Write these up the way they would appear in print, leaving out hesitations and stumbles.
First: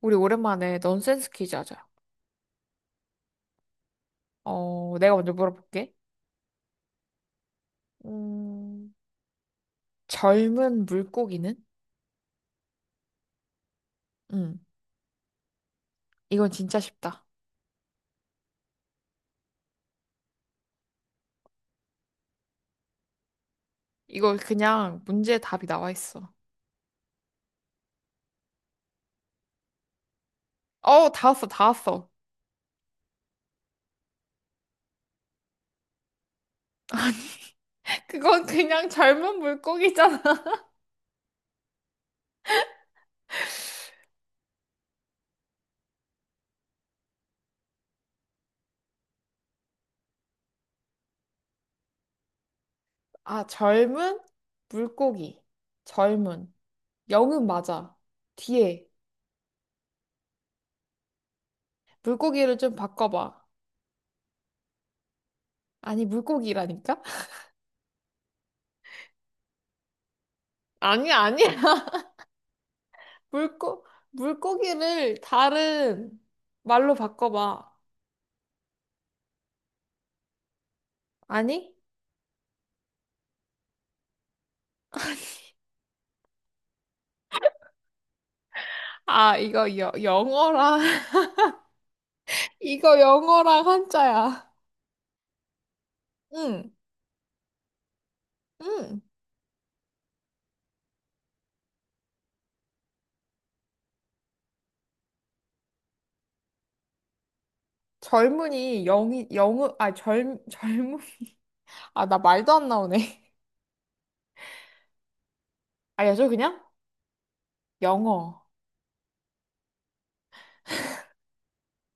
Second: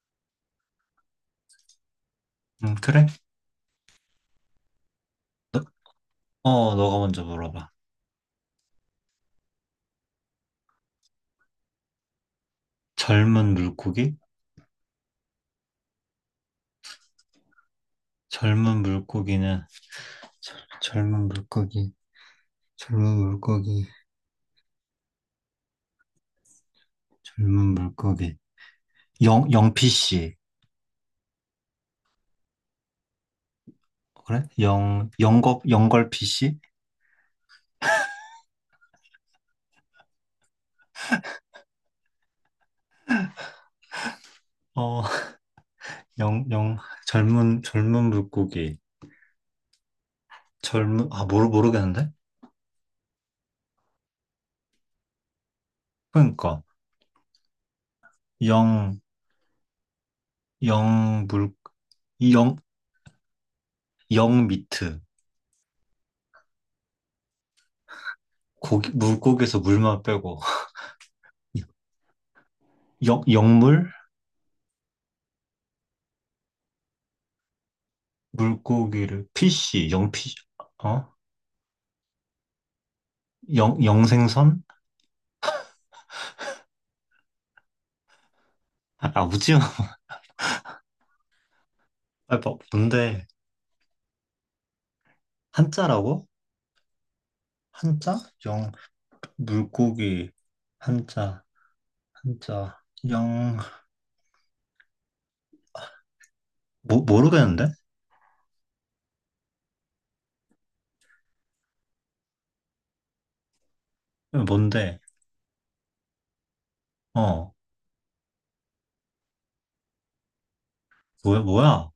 우리 오랜만에 넌센스 퀴즈 하자. 그래? 내가 먼저 너, 물어볼게. 너가 먼저 물어봐. 음, 젊은 물고기는? 젊은 물고기? 음, 이건 진짜 쉽다. 젊은 물고기는, 젊은 물고기, 젊은 물고기, 이거 그냥 문제 답이 나와 있어. 젊은 물고기. 영, 영피씨. 다 왔어, 다 왔어. 그래? 영, 영걸피씨? 그건 그냥 젊은 물고기잖아. 어, 영, 영, 젊은, 젊은 물고기. 젊은, 아, 모르겠는데? 아, 젊은 물고기. 젊은. 그러니까, 영은 맞아. 뒤에. 영, 영, 물, 영, 물고기를 좀 바꿔봐. 영 미트. 아니, 물고기라니까? 고기, 물고기에서 물만 빼고. 아니야, 아니야. 영, 물고, 영물? 물고기를 다른 말로 바꿔봐. 물고기를 피씨, 영피, 어? 아니? 영, 영생선? 아, 아, 아, 오징어. 영어랑, 아, 이거 뭔데? 영어랑 한자야. 한자라고? 응, 한자? 영, 응. 물고기, 한자, 한자, 영, 모르겠는데? 젊은이, 영이, 영어, 젊은. 아, 나 말도 안 나오네. 뭔데? 알려줘, 그냥? 어, 영어. 뭐야, 뭐야?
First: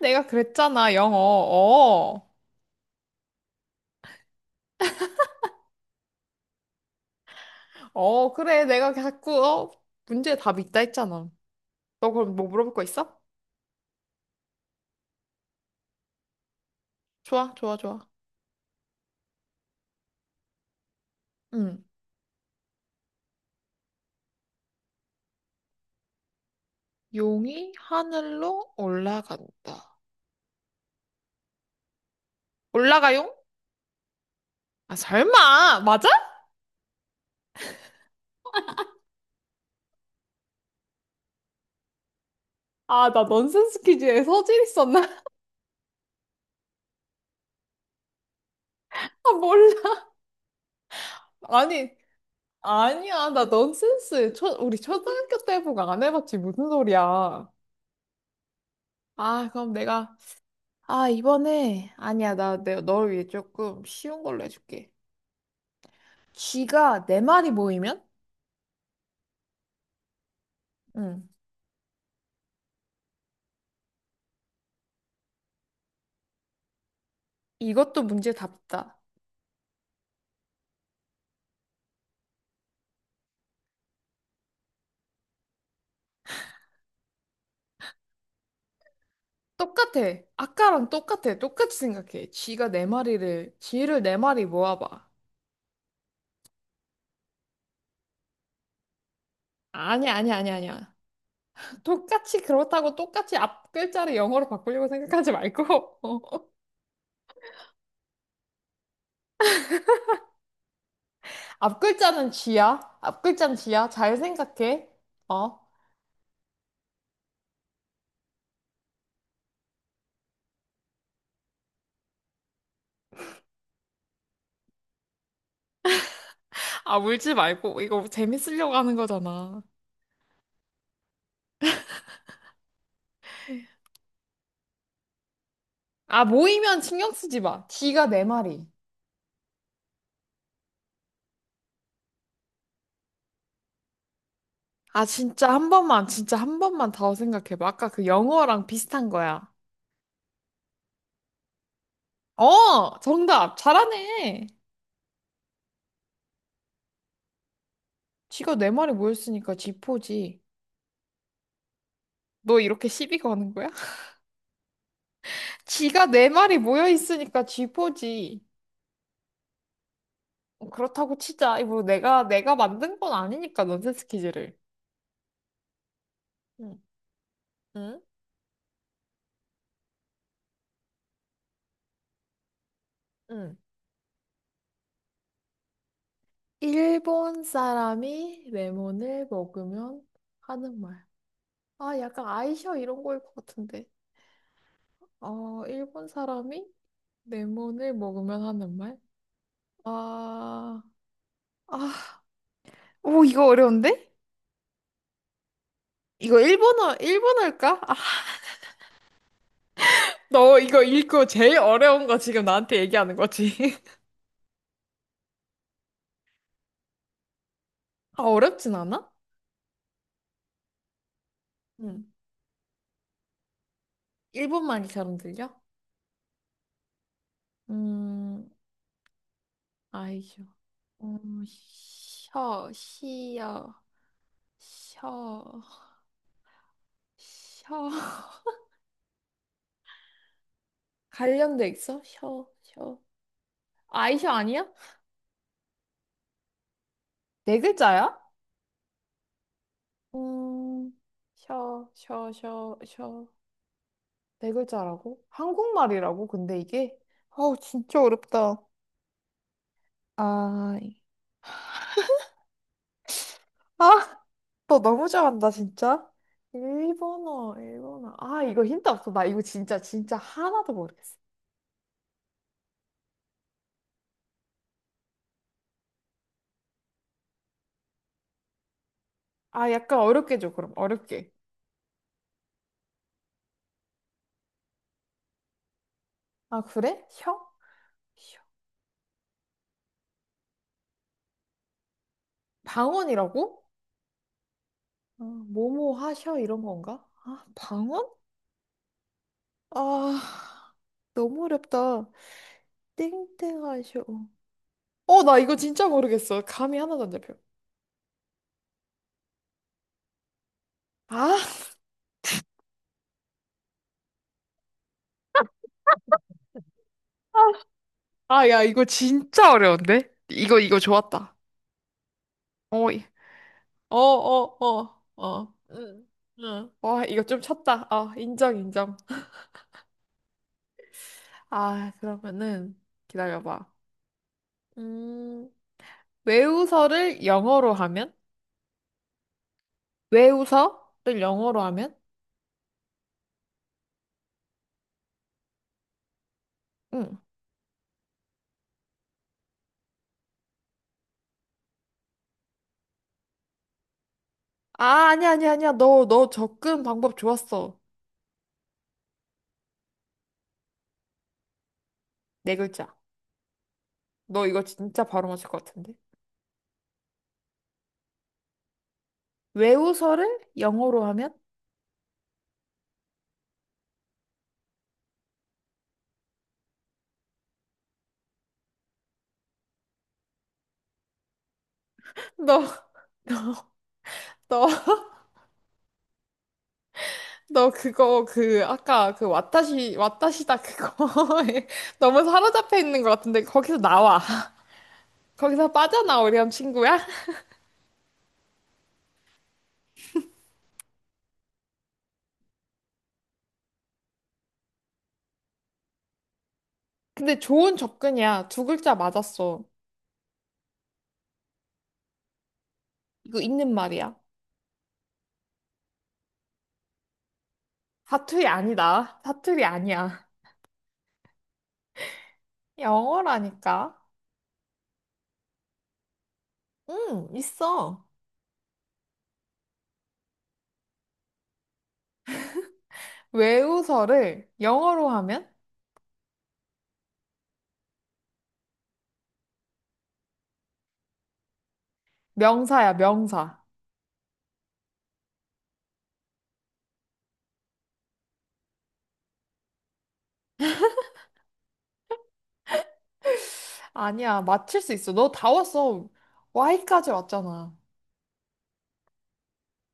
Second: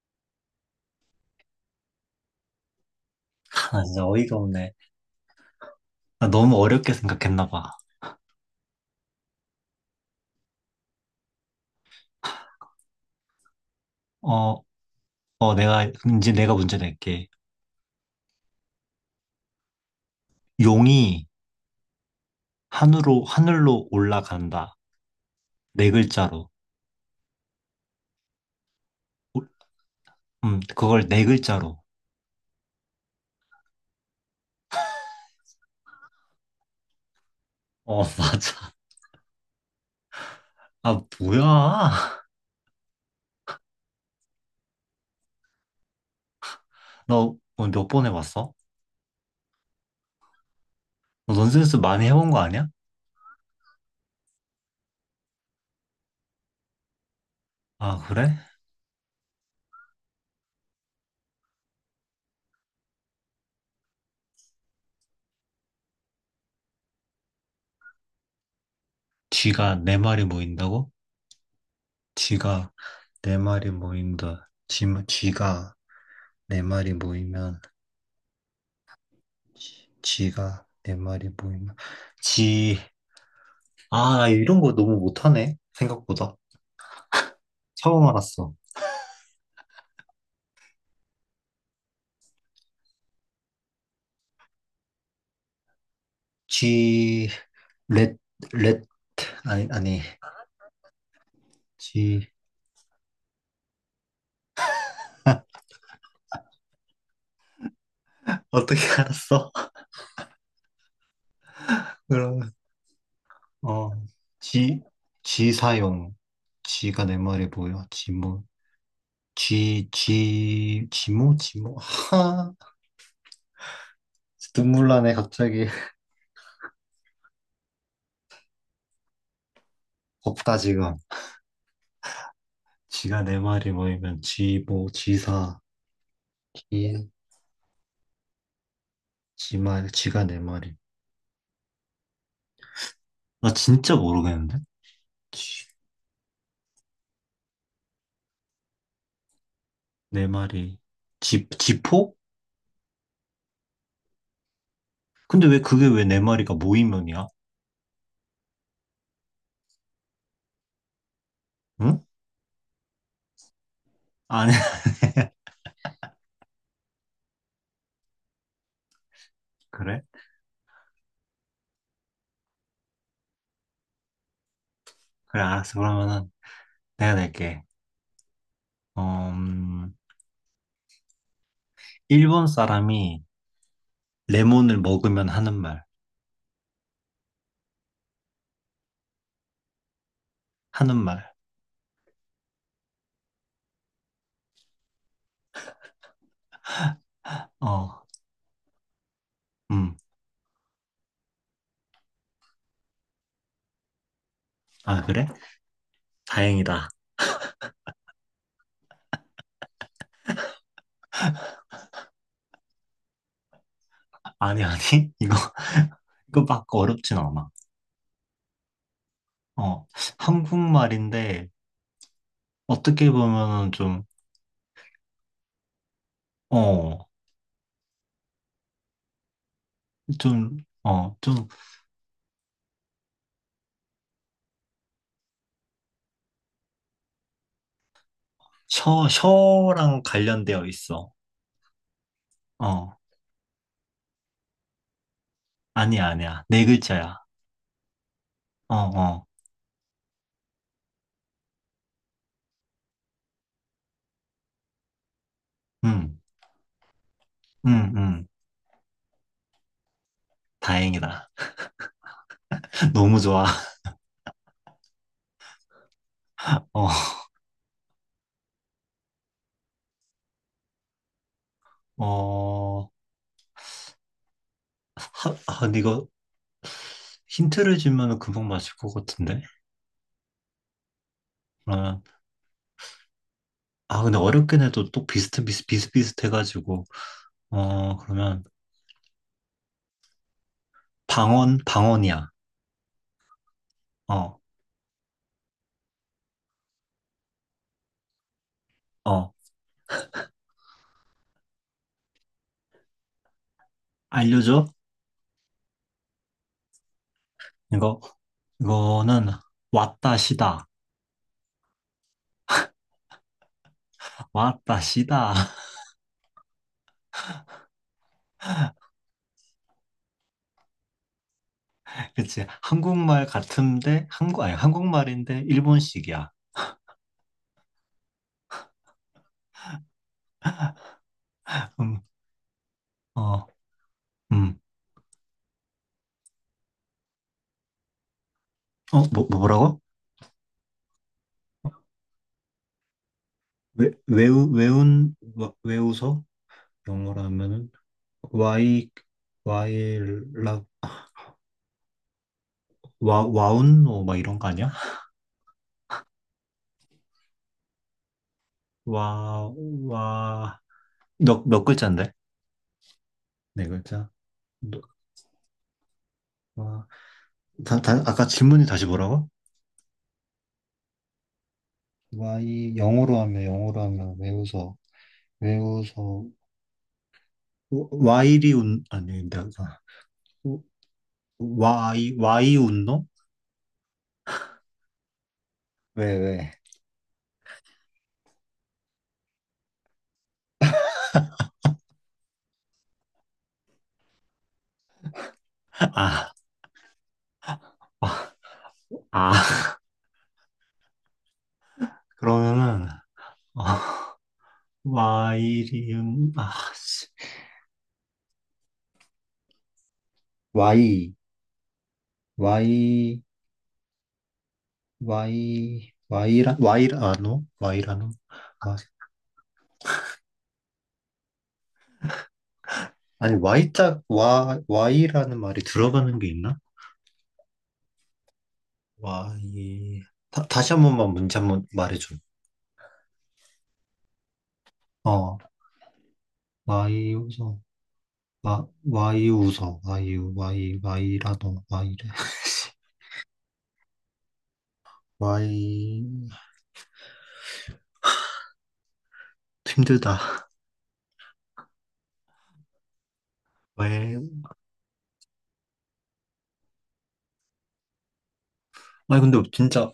내가 그랬잖아, 영어. 어, 아, 진짜 어이가 없네. 나 너무 어렵게 생각했나 봐. 어, 그래. 문제 답 있다 했잖아. 너 그럼 뭐 물어볼 거 있어? 어, 내가, 그럼 이제 내가 문제 낼게. 좋아, 좋아, 좋아. 용이 응. 하늘로 올라간다. 네 글자로. 용이 하늘로 오- 올라간다. 그걸 네 글자로. 올라가용? 아, 설마! 맞아? 어, 맞아. 아, 뭐야? 아, 나 넌센스 퀴즈에 서질 있었나? 너 몇 번 해봤어? 아, 몰라. 너 넌센스 아니, 많이 해본 거 아니야? 아니야. 나 넌센스. 우리 초등학교 때보고 안 해봤지. 무슨 소리야. 아, 그래? 아, 그럼 내가, 아, 이번에, 아니야. 너를 위해 조금 쉬운 걸로 해줄게. 쥐가 네 마리 모이면? 쥐가 네 마리 모인다고? 응. 쥐가 네 마리 모인다. 쥐가 네 마리 모이면, 이것도 문제 답다. 쥐가 네 마리 모이면, 쥐, 아, 나 이런 거 너무 못하네. 생각보다. 처음 알았어. 똑같아. 아까랑 똑같아. 똑같이 생각해. 쥐를 네 마리 모아봐. 쥐, 렛, 렛, 아니, 아니, 아니야, 아니야, 아니야, 아니야. 쥐, 똑같이 그렇다고 똑같이 앞 글자를 영어로 바꾸려고 생각하지 말고. 어떻게 알았어? 앞글자는 그럼. 쥐야? 앞글자는 쥐야? 어, 잘 지, 생각해. 지 어? 사용. 지가 내 말이 뭐야? 지모, 지, 지, 지모, 지모. 하, 눈물 나네, 갑자기. 아, 울지 말고. 이거 재밌으려고 하는 거잖아. 없다, 지금. 지가 내 말이 뭐이면 지모, 지사, 아, 모이면 지, 신경 쓰지 마. 쥐가 네 마리. 지말, 지가 내 말이. 나 진짜 모르겠는데? 아, 진짜 지, 한 번만, 진짜 한 번만 더 생각해봐. 아까 그 영어랑 비슷한 거야. 내 말이. 지, 지포? 어, 정답. 잘하네. 근데 왜 그게 왜 내 말이가 모이면이야? 쥐가 네 마리 모였으니까 쥐포지. 응? 너 이렇게 시비 거는 거야? 아니, 쥐가 네 마리 모여 있으니까 쥐포지. 그래? 그렇다고 치자. 이거 내가 만든 건 아니니까 넌센스 퀴즈를. 그래, 알았어. 그러면은 응. 내가 낼게. 응? 음, 일본 사람이 응. 레몬을 먹으면 하는 말, 일본 사람이 레몬을 먹으면 하는 하는 말. 말. 아, 약간 아이셔 이런 거일 것 같은데. 어, 일본 사람이 레몬을 어, 먹으면 하는 말? 음. 아, 아, 오, 이거 어려운데? 아, 그래? 이거 다행이다. 일본어, 일본어일까? 아, 너 이거 읽고 제일 어려운 거 지금 나한테 얘기하는 거지. 아니, 아니. 이거, 이거 막 어렵진 않아. 아, 어렵진 않아? 어, 한국말인데, 응. 어떻게 보면은 좀, 일본말처럼 들려? 어, 음, 아이셔. 좀, 어, 어, 좀, 셔, 시여, 셔. 혀. 셔, 셔랑 관련되어 있어. 관련돼 있어? 혀, 어, 혀. 아이셔 아니야? 아니야, 아니야. 네 글자야. 네 글자야? 어, 어, 음, 셔, 셔, 셔, 셔. 네 글자라고? 음, 한국말이라고? 근데 이게? 아우, 음, 진짜 음. 어렵다. 아, 이- 다행이다. 너무 좋아. 아, 너 너무 잘한다, 진짜. 어, 일본어, 일본어. 아, 이거 힌트 없어. 나 이거 진짜, 진짜 하나도 모르겠어. 어, 하, 아, 근데 이거 힌트를 주면 금방 맞을 것 같은데? 아, 약간 어렵게 줘, 그럼. 어렵게. 그러면 아 근데 어렵긴 해도 또 비슷 비슷 아, 비슷비슷해가지고 그래? 혀? 어 셔. 그러면 방언 방언이야. 방언이라고? 어 아 뭐뭐 하셔, 이런 건가? 아, 방언? 어 아, 너무 어렵다. 땡땡하쇼. 알려줘? 어, 나 이거 진짜 모르겠어. 감이 하나도 안 잡혀. 이거 이거는 왔다시다 아, 왔다시다. 아, 야, 이거 진짜 어려운데? 이거, 이거 좋았다. 그치 어, 이- 한국말 어, 같은데 한국 아니 어, 어, 한국말인데 어. 응, 일본식이야. 응. 와, 이거 좀 쳤다. 아, 인정, 인정. 아, 음 그러면은 어 기다려봐. 음 음, 외우서를 영어로 하면? 어 뭐라고? 외우서를 영어로 하면? 왜 외우 외운 와- 외우서 응. 영어로 하면은 와이 와이 라 와 와운노 막 이런 거 아니야? 아, 아니야, 아니야, 아니야. 너, 너 접근 방법 좋았어. 와, 와. 몇 글자인데? 네 글자. 네 글자? 너 이거 너- 진짜 바로 맞을 것 같은데? 와. 아까 질문이 다시 뭐라고? 외우서를 영어로 하면? 와이 영어로 하면 영어로 하면 외우서 외우서 와이리 운, 아니, 내가, 와이, 와이 너, 운동? 너, 왜 왜? 너 그거 그 아까 그 와타시 와타시다 그거 에 너무 사로잡혀 있는 것 같은데 거기서 나와. 거기서 아, 빠져나오렴 친구야. 아, 아. 그러면은, 아, 와이리 운, 아, 씨. 근데 좋은 접근이야. 두 글자 맞았어. 와이 와이 이거 있는 말이야. 와이 와이라 와이라노? 와이라노? 사투리 아, 아니다. 사투리 아니야. 아니, 영어라니까. Y자, 와, Y라는 말이 들어가는 게 있나? 응, 있어. Y. 다시 한 번만 문제 한 번 말해줘. 외우서를 영어로 어, 하면 Y 우서. 와, Y 우서. Y, Y, y 라도 Y래. 명사야, 명사. Y. 힘들다. 왜? 아니야, 맞힐 수 있어. 너 다 왔어. Y까지 왔잖아. 아니, 근데 진짜,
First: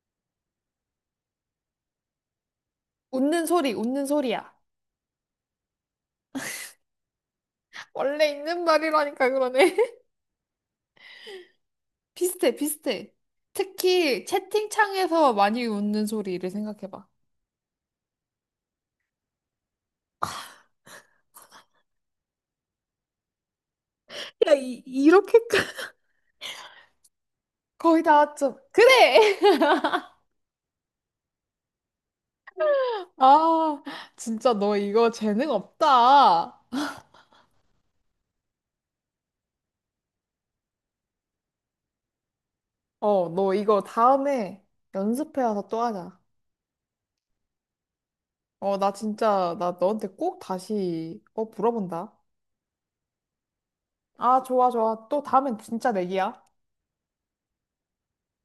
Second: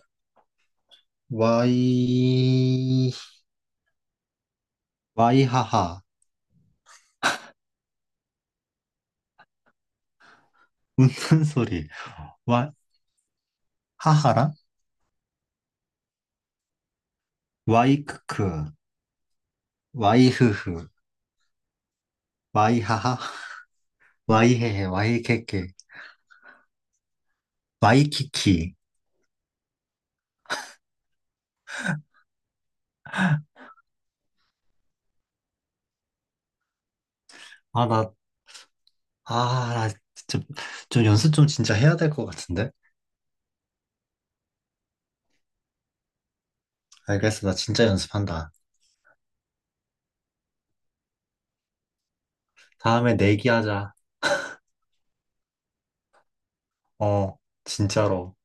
Y, 웃는 소리, 웃는 소리야. Y 하하. 원래 있는 말이라니까 그러네. 웃는 소리. 비슷해, Y, 비슷해. 특히 하하랑? 채팅창에서 많이 웃는 소리를 생각해봐. Y 크크. Y 흐흐. Y 하하. Y 헤헤. Y 이렇게까지. 케케. 거의 Y 다 왔죠. 키키. 그래! 아, 진짜 너 이거 재능 없다. 아, 나 아, 나 진짜 좀 연습 좀 진짜 해야 될 것 같은데? 어, 너 이거 다음에 연습해 와서 또 하자. 알겠어. 나 진짜 연습한다. 나 진짜, 나 너한테 꼭 다시 물어본다. 다음에 내기하자. 아, 좋아, 좋아. 또 다음엔 진짜 내기야. 어, 진짜로.